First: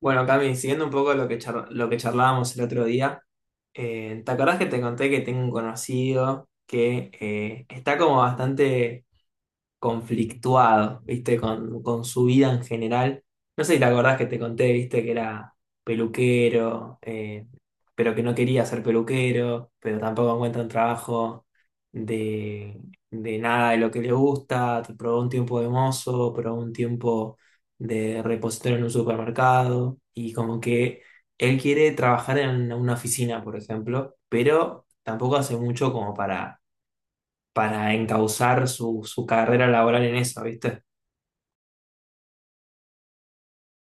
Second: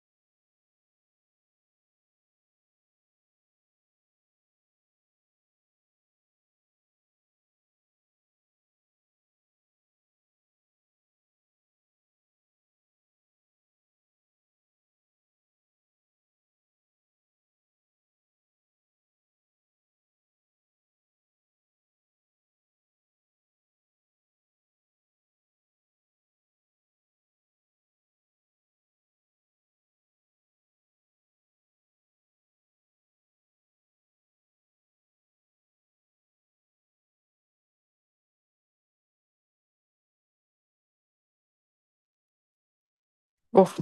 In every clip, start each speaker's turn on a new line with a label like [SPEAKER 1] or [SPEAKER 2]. [SPEAKER 1] Bueno, Cami, siguiendo un poco lo que charlábamos el otro día, ¿te acordás que te conté que tengo un conocido que está como bastante conflictuado, ¿viste? Con su vida en general. No sé si te acordás que te conté, ¿viste? Que era peluquero, pero que no quería ser peluquero, pero tampoco encuentra un trabajo de, de nada de lo que le gusta. Probó un tiempo de mozo, probó un tiempo de repositorio en un supermercado y como que él quiere trabajar en una oficina, por ejemplo, pero tampoco hace mucho como para encauzar su carrera laboral en eso, ¿viste?
[SPEAKER 2] Uf,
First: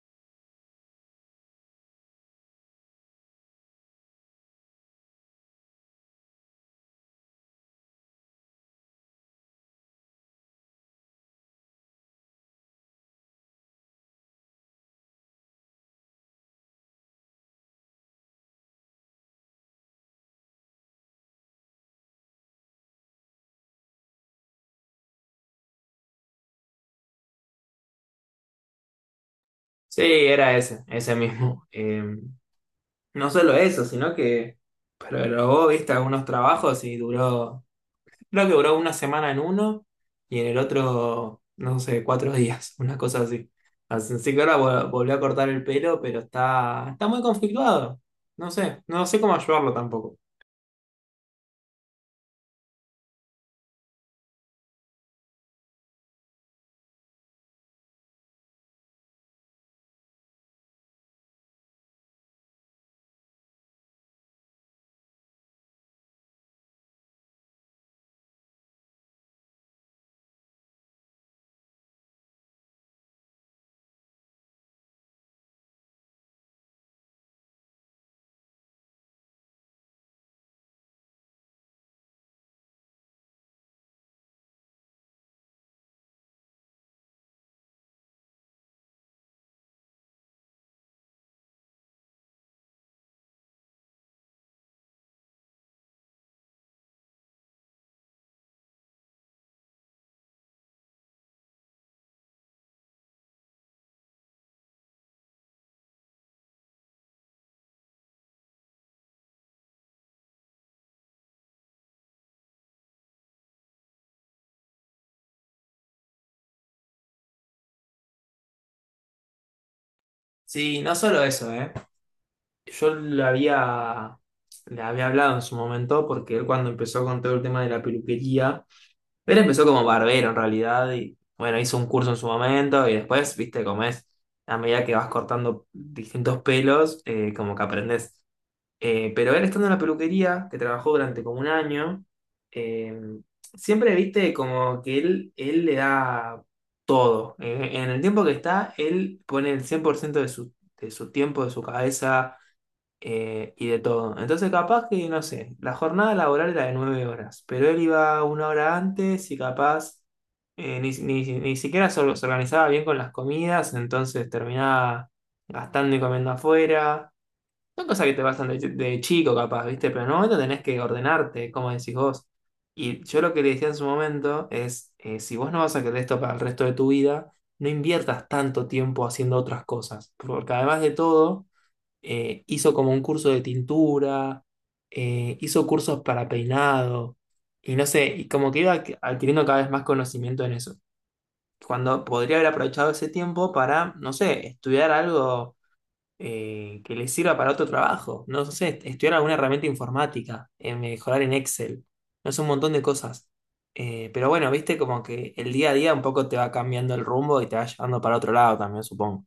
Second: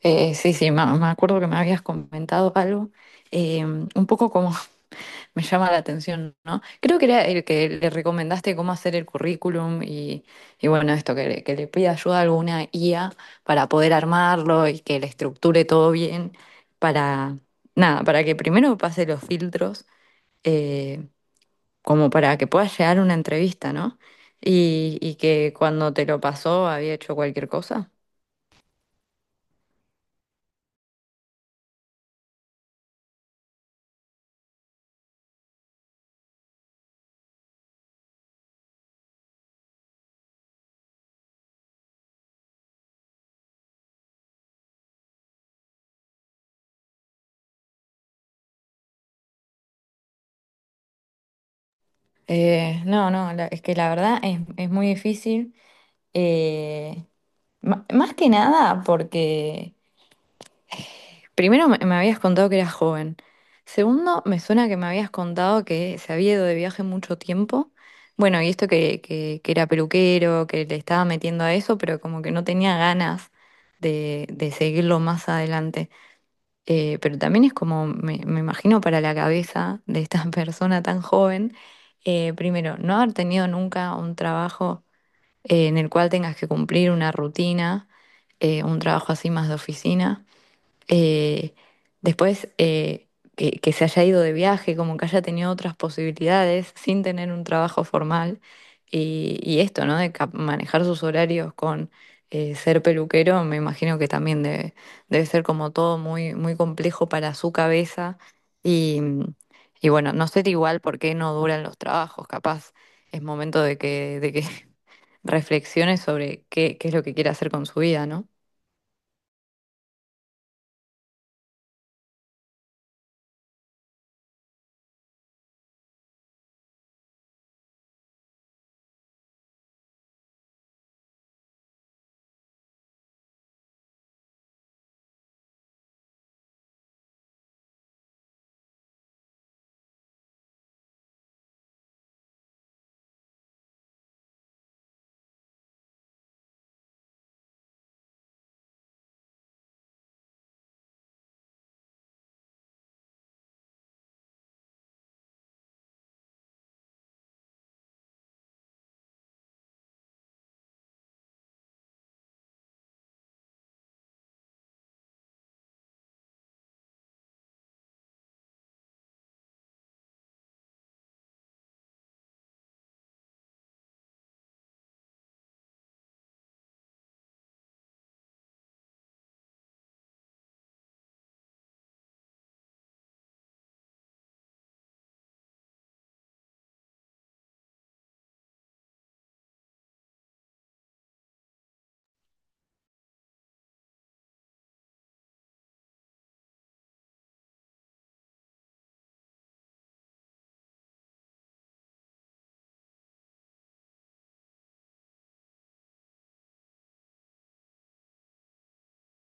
[SPEAKER 2] sí, sí, me acuerdo que me habías comentado algo. Un poco como me llama la atención, ¿no? Creo que era el que le recomendaste cómo hacer el currículum. Y bueno, esto, que le pida ayuda a alguna IA para poder armarlo y que le estructure todo bien, para, nada, para que primero pase los filtros, eh, como para que pueda llegar a una entrevista, ¿no? Y que cuando te lo pasó había hecho cualquier cosa.
[SPEAKER 1] Sí, era ese, ese mismo. No solo eso, sino que probó, ¿viste? Algunos trabajos y duró, creo que duró una semana en uno y en el otro, no sé, cuatro días, una cosa así. Así así que ahora volvió a cortar el pelo, pero está muy conflictuado. No sé, no sé cómo ayudarlo tampoco.
[SPEAKER 2] No, no, es que la verdad es muy difícil. eh, Más que nada porque, primero, me habías contado que eras joven. Segundo, me suena que me habías contado que se había ido de viaje mucho tiempo. Bueno, y esto que era peluquero, que le estaba metiendo a eso, pero como que no tenía ganas de seguirlo más adelante. Pero también es como, me imagino para la cabeza de esta persona tan joven. Primero, no haber tenido nunca un trabajo en el cual tengas que cumplir una rutina, un trabajo así más de oficina. Eh, Después, que se haya ido de viaje, como que haya tenido otras posibilidades sin tener un trabajo formal. Y esto, ¿no? De manejar sus horarios con ser peluquero. Me imagino que también debe ser como todo muy, muy complejo para su cabeza. Y, y bueno, no sé igual por qué no duran los trabajos. Capaz es momento de que reflexione sobre qué es lo que quiere hacer con su vida, ¿no?
[SPEAKER 1] Sí, no solo eso, ¿eh? Yo le había hablado en su momento porque él cuando empezó con todo el tema de la peluquería, él empezó como barbero en realidad y bueno, hizo un curso en su momento y después, viste, como es, a medida que vas cortando distintos pelos, como que aprendes. Pero él estando en la peluquería, que trabajó durante como un año, eh, siempre, viste, como que él le da todo. En el tiempo que está, él pone el 100% de su tiempo, de su cabeza y de todo. Entonces, capaz que, no sé, la jornada laboral era de 9 horas, pero él iba una hora antes y capaz ni siquiera se organizaba bien con las comidas, entonces terminaba gastando y comiendo afuera. Son cosas que te pasan de chico, capaz, ¿viste? Pero en un momento tenés que ordenarte, como decís vos. Y yo lo que le decía en su momento es, si vos no vas a querer esto para el resto de tu vida, no inviertas tanto tiempo haciendo otras cosas, porque además de todo hizo como un curso de tintura, hizo cursos para peinado, y no sé, y como que iba adquiriendo cada vez más conocimiento en eso. Cuando podría haber aprovechado ese tiempo para, no sé, estudiar algo que le sirva para otro trabajo, no sé, estudiar alguna herramienta informática, mejorar en Excel, no sé, un montón de cosas. Pero bueno, viste como que el día a día un poco te va cambiando el rumbo y te va llevando para otro lado también, supongo.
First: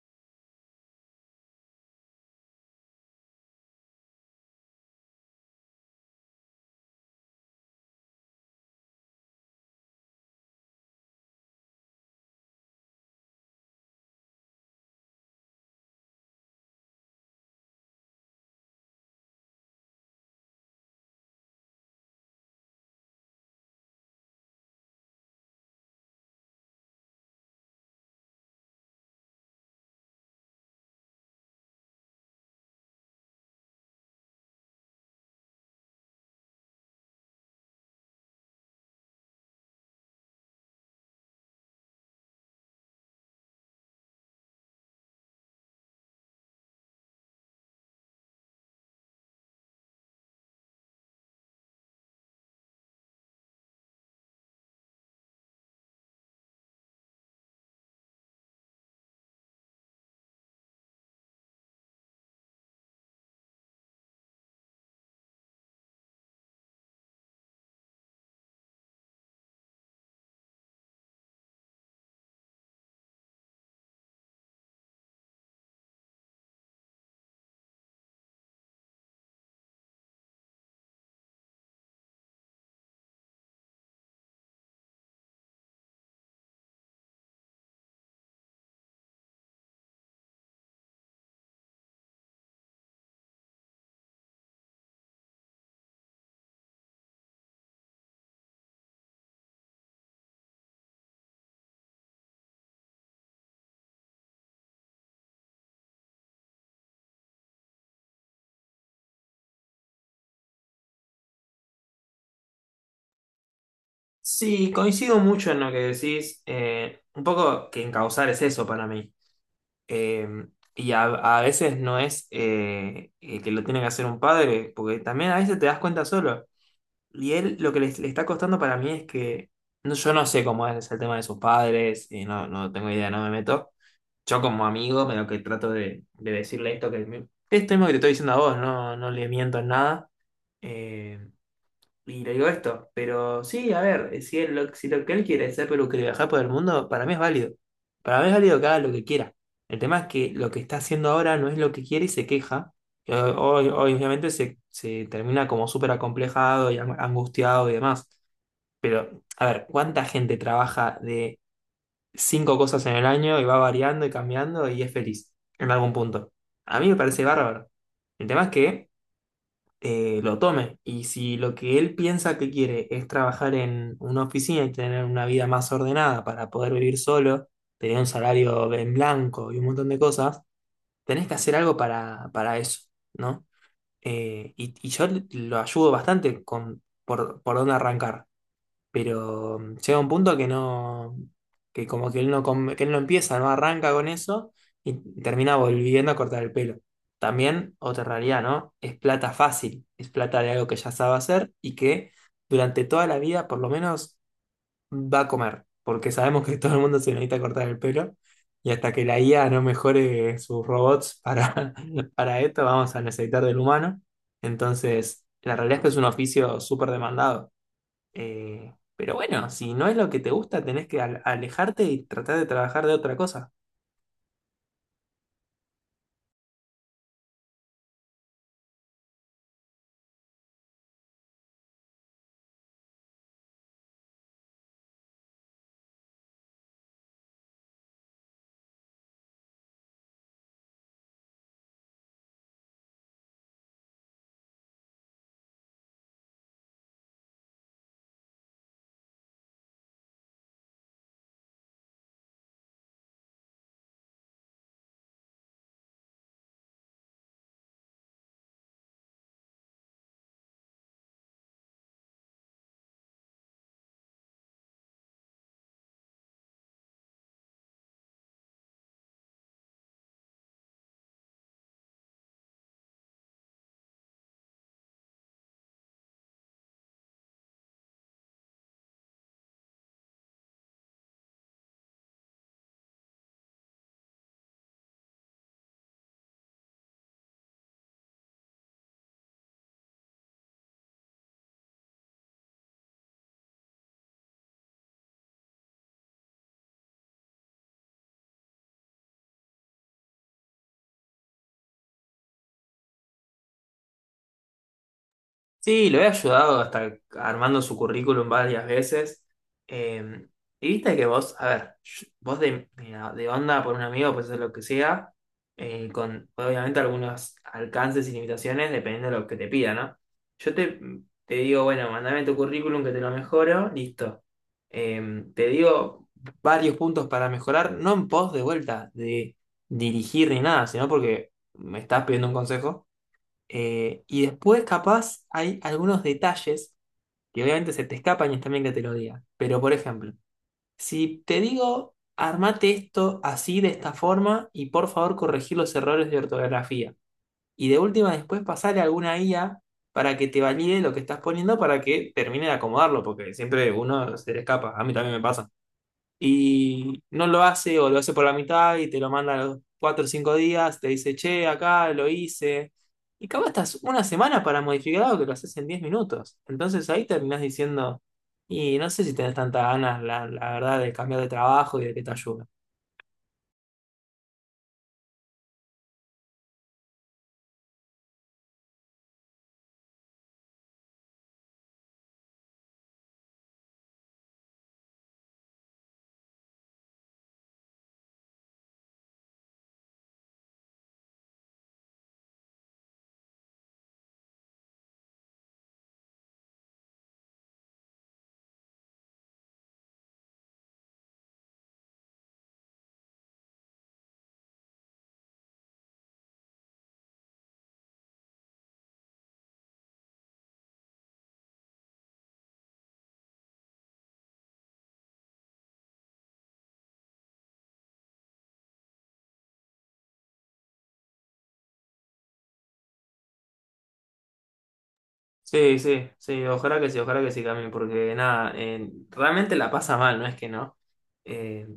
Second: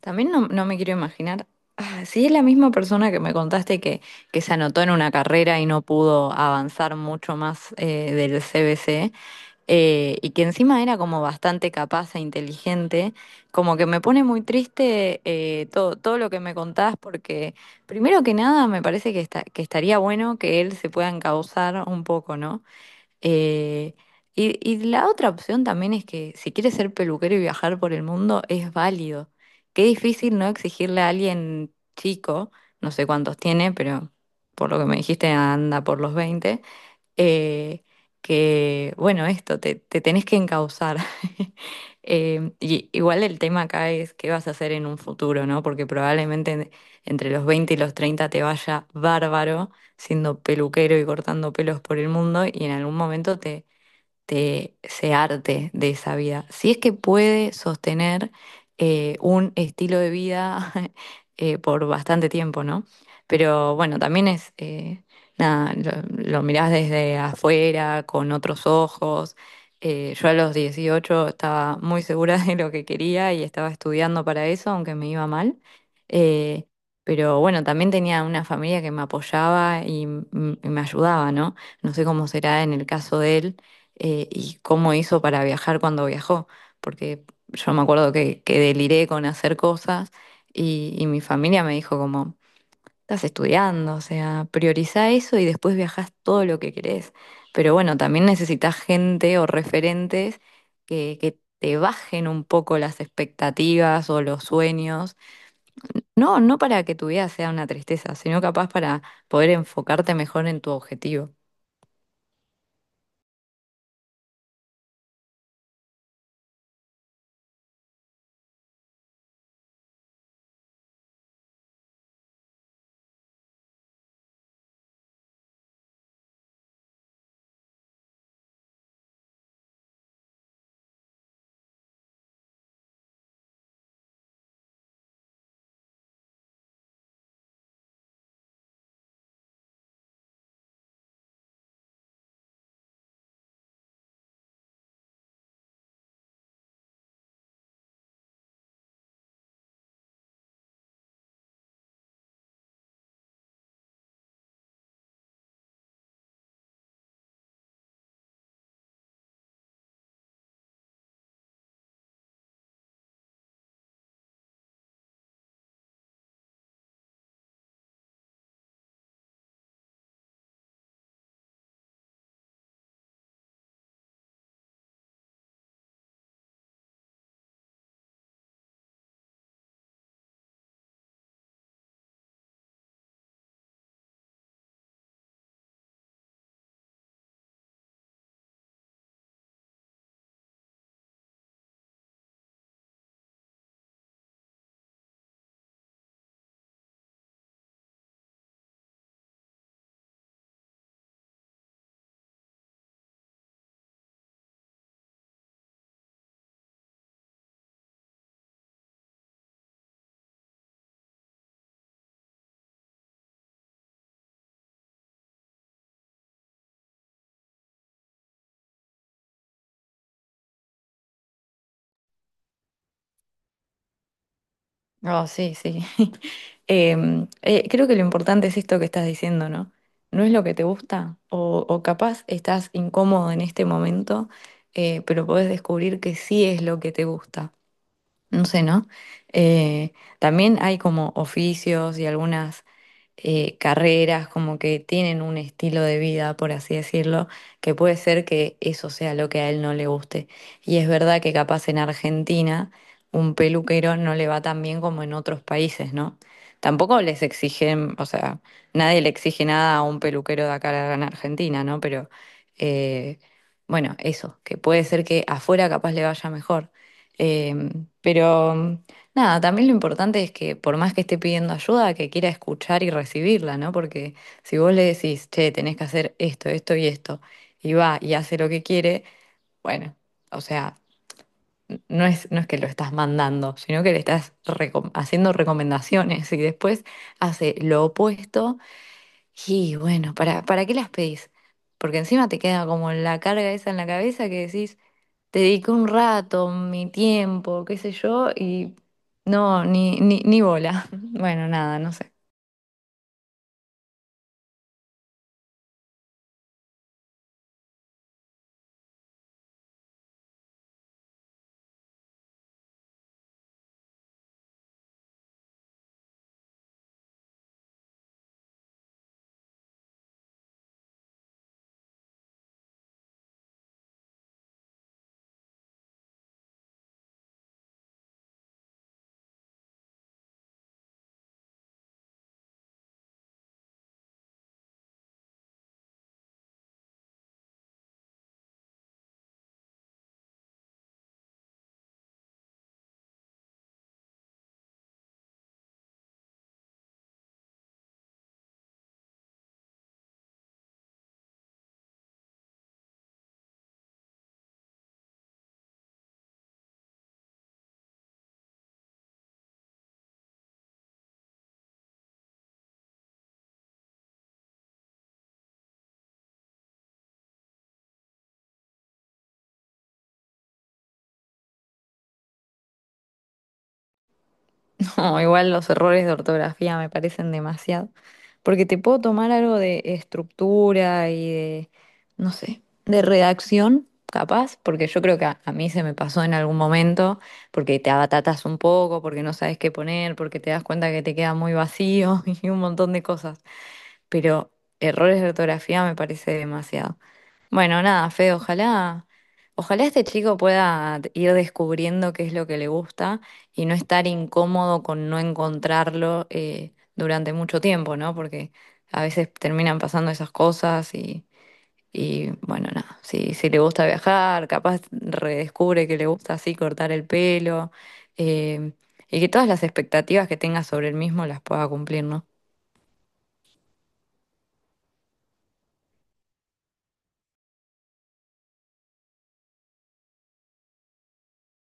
[SPEAKER 2] También no me quiero imaginar, ah, si es la misma persona que me contaste que se anotó en una carrera y no pudo avanzar mucho más del CBC, y que encima era como bastante capaz e inteligente. Como que me pone muy triste todo lo que me contás, porque primero que nada me parece que, que estaría bueno que él se pueda encauzar un poco, ¿no? Eh, y la otra opción también es que si quieres ser peluquero y viajar por el mundo, es válido. Qué difícil no exigirle a alguien chico. No sé cuántos tiene, pero por lo que me dijiste anda por los veinte, eh, que, bueno, esto, te tenés que encauzar. Y igual el tema acá es qué vas a hacer en un futuro, ¿no? Porque probablemente entre los 20 y los 30 te vaya bárbaro siendo peluquero y cortando pelos por el mundo, y en algún momento de ese arte, de esa vida. Si es que puede sostener un estilo de vida por bastante tiempo, ¿no? Pero bueno, también es, nada, lo mirás desde afuera, con otros ojos. Yo a los 18 estaba muy segura de lo que quería y estaba estudiando para eso, aunque me iba mal. Eh, pero bueno, también tenía una familia que me apoyaba y me ayudaba, ¿no? No sé cómo será en el caso de él, y cómo hizo para viajar cuando viajó, porque yo me acuerdo que deliré con hacer cosas, y mi familia me dijo como: estás estudiando, o sea, priorizá eso y después viajás todo lo que querés. Pero bueno, también necesitas gente o referentes que te bajen un poco las expectativas o los sueños. No, no para que tu vida sea una tristeza, sino capaz para poder enfocarte mejor en tu objetivo.
[SPEAKER 1] Sí, coincido mucho en lo que decís. Un poco que encauzar es eso para mí. Eh, y a veces no es que lo tiene que hacer un padre, porque también a veces te das cuenta solo. Y él lo que le está costando para mí es que no, yo no sé cómo es el tema de sus padres, y no, no tengo idea, no me meto. Yo como amigo me lo que trato de decirle esto esto mismo que te estoy diciendo a vos, no, no le miento en nada. eh, y le digo esto, pero sí, a ver, si lo que él quiere es ser peluquero y viajar por el mundo, para mí es válido. Para mí es válido que haga lo que quiera. El tema es que lo que está haciendo ahora no es lo que quiere y se queja. Y obviamente se termina como súper acomplejado y angustiado y demás. Pero, a ver, ¿cuánta gente trabaja de cinco cosas en el año y va variando y cambiando y es feliz en algún punto? A mí me parece bárbaro. El tema es que lo tome. Y si lo que él piensa que quiere es trabajar en una oficina y tener una vida más ordenada para poder vivir solo, tener un salario en blanco y un montón de cosas, tenés que hacer algo para eso, ¿no? Y yo lo ayudo bastante con por dónde arrancar pero llega un punto que no, que como que él no, que él no empieza, no arranca con eso y termina volviendo a cortar el pelo. También, otra realidad, ¿no? Es plata fácil, es plata de algo que ya sabe hacer y que durante toda la vida por lo menos va a comer, porque sabemos que todo el mundo se necesita cortar el pelo y hasta que la IA no mejore sus robots para, para esto vamos a necesitar del humano. Entonces, la realidad es que es un oficio súper demandado. Pero bueno, si no es lo que te gusta, tenés que alejarte y tratar de trabajar de otra cosa.
[SPEAKER 2] Oh, sí, sí. Creo que lo importante es esto que estás diciendo, ¿no? No es lo que te gusta, o capaz estás incómodo en este momento. Pero podés descubrir que sí es lo que te gusta. No sé, ¿no? Eh, También hay como oficios y algunas carreras, como que tienen un estilo de vida, por así decirlo, que puede ser que eso sea lo que a él no le guste. Y es verdad que capaz en Argentina un peluquero no le va tan bien como en otros países, ¿no? Tampoco les exigen, o sea, nadie le exige nada a un peluquero de acá en Argentina, ¿no? Pero eh, bueno, eso, que puede ser que afuera capaz le vaya mejor. Eh, pero Nada, también lo importante es que por más que esté pidiendo ayuda, que quiera escuchar y recibirla, ¿no? Porque si vos le decís: che, tenés que hacer esto, esto y esto, y va y hace lo que quiere. Bueno, o sea, no es que lo estás mandando, sino que le estás haciendo recomendaciones, y después hace lo opuesto. Y bueno, ¿para qué las pedís? Porque encima te queda como la carga esa en la cabeza, que decís: dediqué un rato, mi tiempo, qué sé yo, y no, ni bola. Bueno, nada, no sé.
[SPEAKER 1] Sí, lo he ayudado hasta armando su currículum varias veces. Eh, y viste que vos, a ver, vos de, mira, de onda por un amigo, pues es lo que sea, con obviamente algunos alcances y limitaciones dependiendo de lo que te pida, ¿no? Yo te digo, bueno, mandame tu currículum que te lo mejoro, listo. Te digo varios puntos para mejorar, no en pos de vuelta, de dirigir ni nada, sino porque me estás pidiendo un consejo. Y después, capaz, hay algunos detalles que obviamente se te escapan y está bien que te lo diga. Pero, por ejemplo, si te digo, armate esto así, de esta forma, y por favor corregir los errores de ortografía. Y de última, después pasarle a alguna IA para que te valide lo que estás poniendo para que termine de acomodarlo, porque siempre uno se le escapa. A mí también me pasa y no lo hace o lo hace por la mitad y te lo manda a los 4 o 5 días, te dice, che, acá lo hice. Y capaz estás una semana para modificar algo que lo haces en 10 minutos. Entonces ahí terminás diciendo, y no sé si tenés tantas ganas, la verdad, de cambiar de trabajo y de que te ayude.
[SPEAKER 2] No, igual los errores de ortografía me parecen demasiado. Porque te puedo tomar algo de estructura y de, no sé, de redacción, capaz, porque yo creo que a mí se me pasó en algún momento, porque te abatatas un poco, porque no sabes qué poner, porque te das cuenta que te queda muy vacío y un montón de cosas. Pero errores de ortografía me parece demasiado. Bueno, nada, Fe, ojalá, ojalá este chico pueda ir descubriendo qué es lo que le gusta y no estar incómodo con no encontrarlo durante mucho tiempo, ¿no? Porque a veces terminan pasando esas cosas. Y bueno, nada, si le gusta viajar, capaz redescubre que le gusta así cortar el pelo. eh, y que todas las expectativas que tenga sobre él mismo las pueda cumplir, ¿no?
[SPEAKER 1] Sí, sí, sí, ojalá que sí, ojalá que sí también, porque nada, realmente la pasa mal, no es que no. Eh,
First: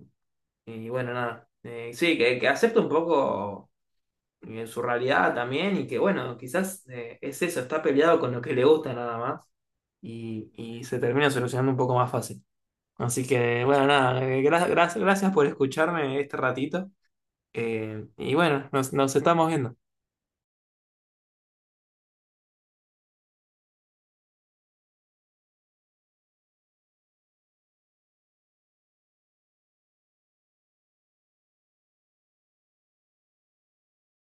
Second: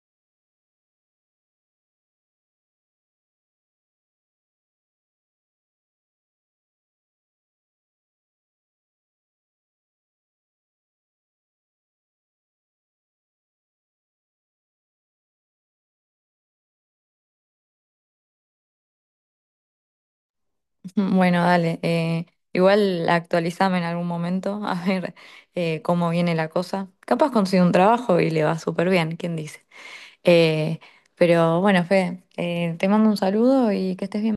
[SPEAKER 1] y bueno, nada. Sí, que acepto un poco en su realidad también, y que bueno, quizás es eso, está peleado con lo que le gusta nada más, y se termina solucionando un poco más fácil. Así que bueno, nada, gracias por escucharme este ratito, y bueno, nos estamos viendo.
[SPEAKER 2] Mm. Bueno, dale. Igual actualizame en algún momento a ver cómo viene la cosa. Capaz consigo un trabajo y le va súper bien, ¿quién dice? Eh, pero bueno, Fe, te mando un saludo y que estés bien.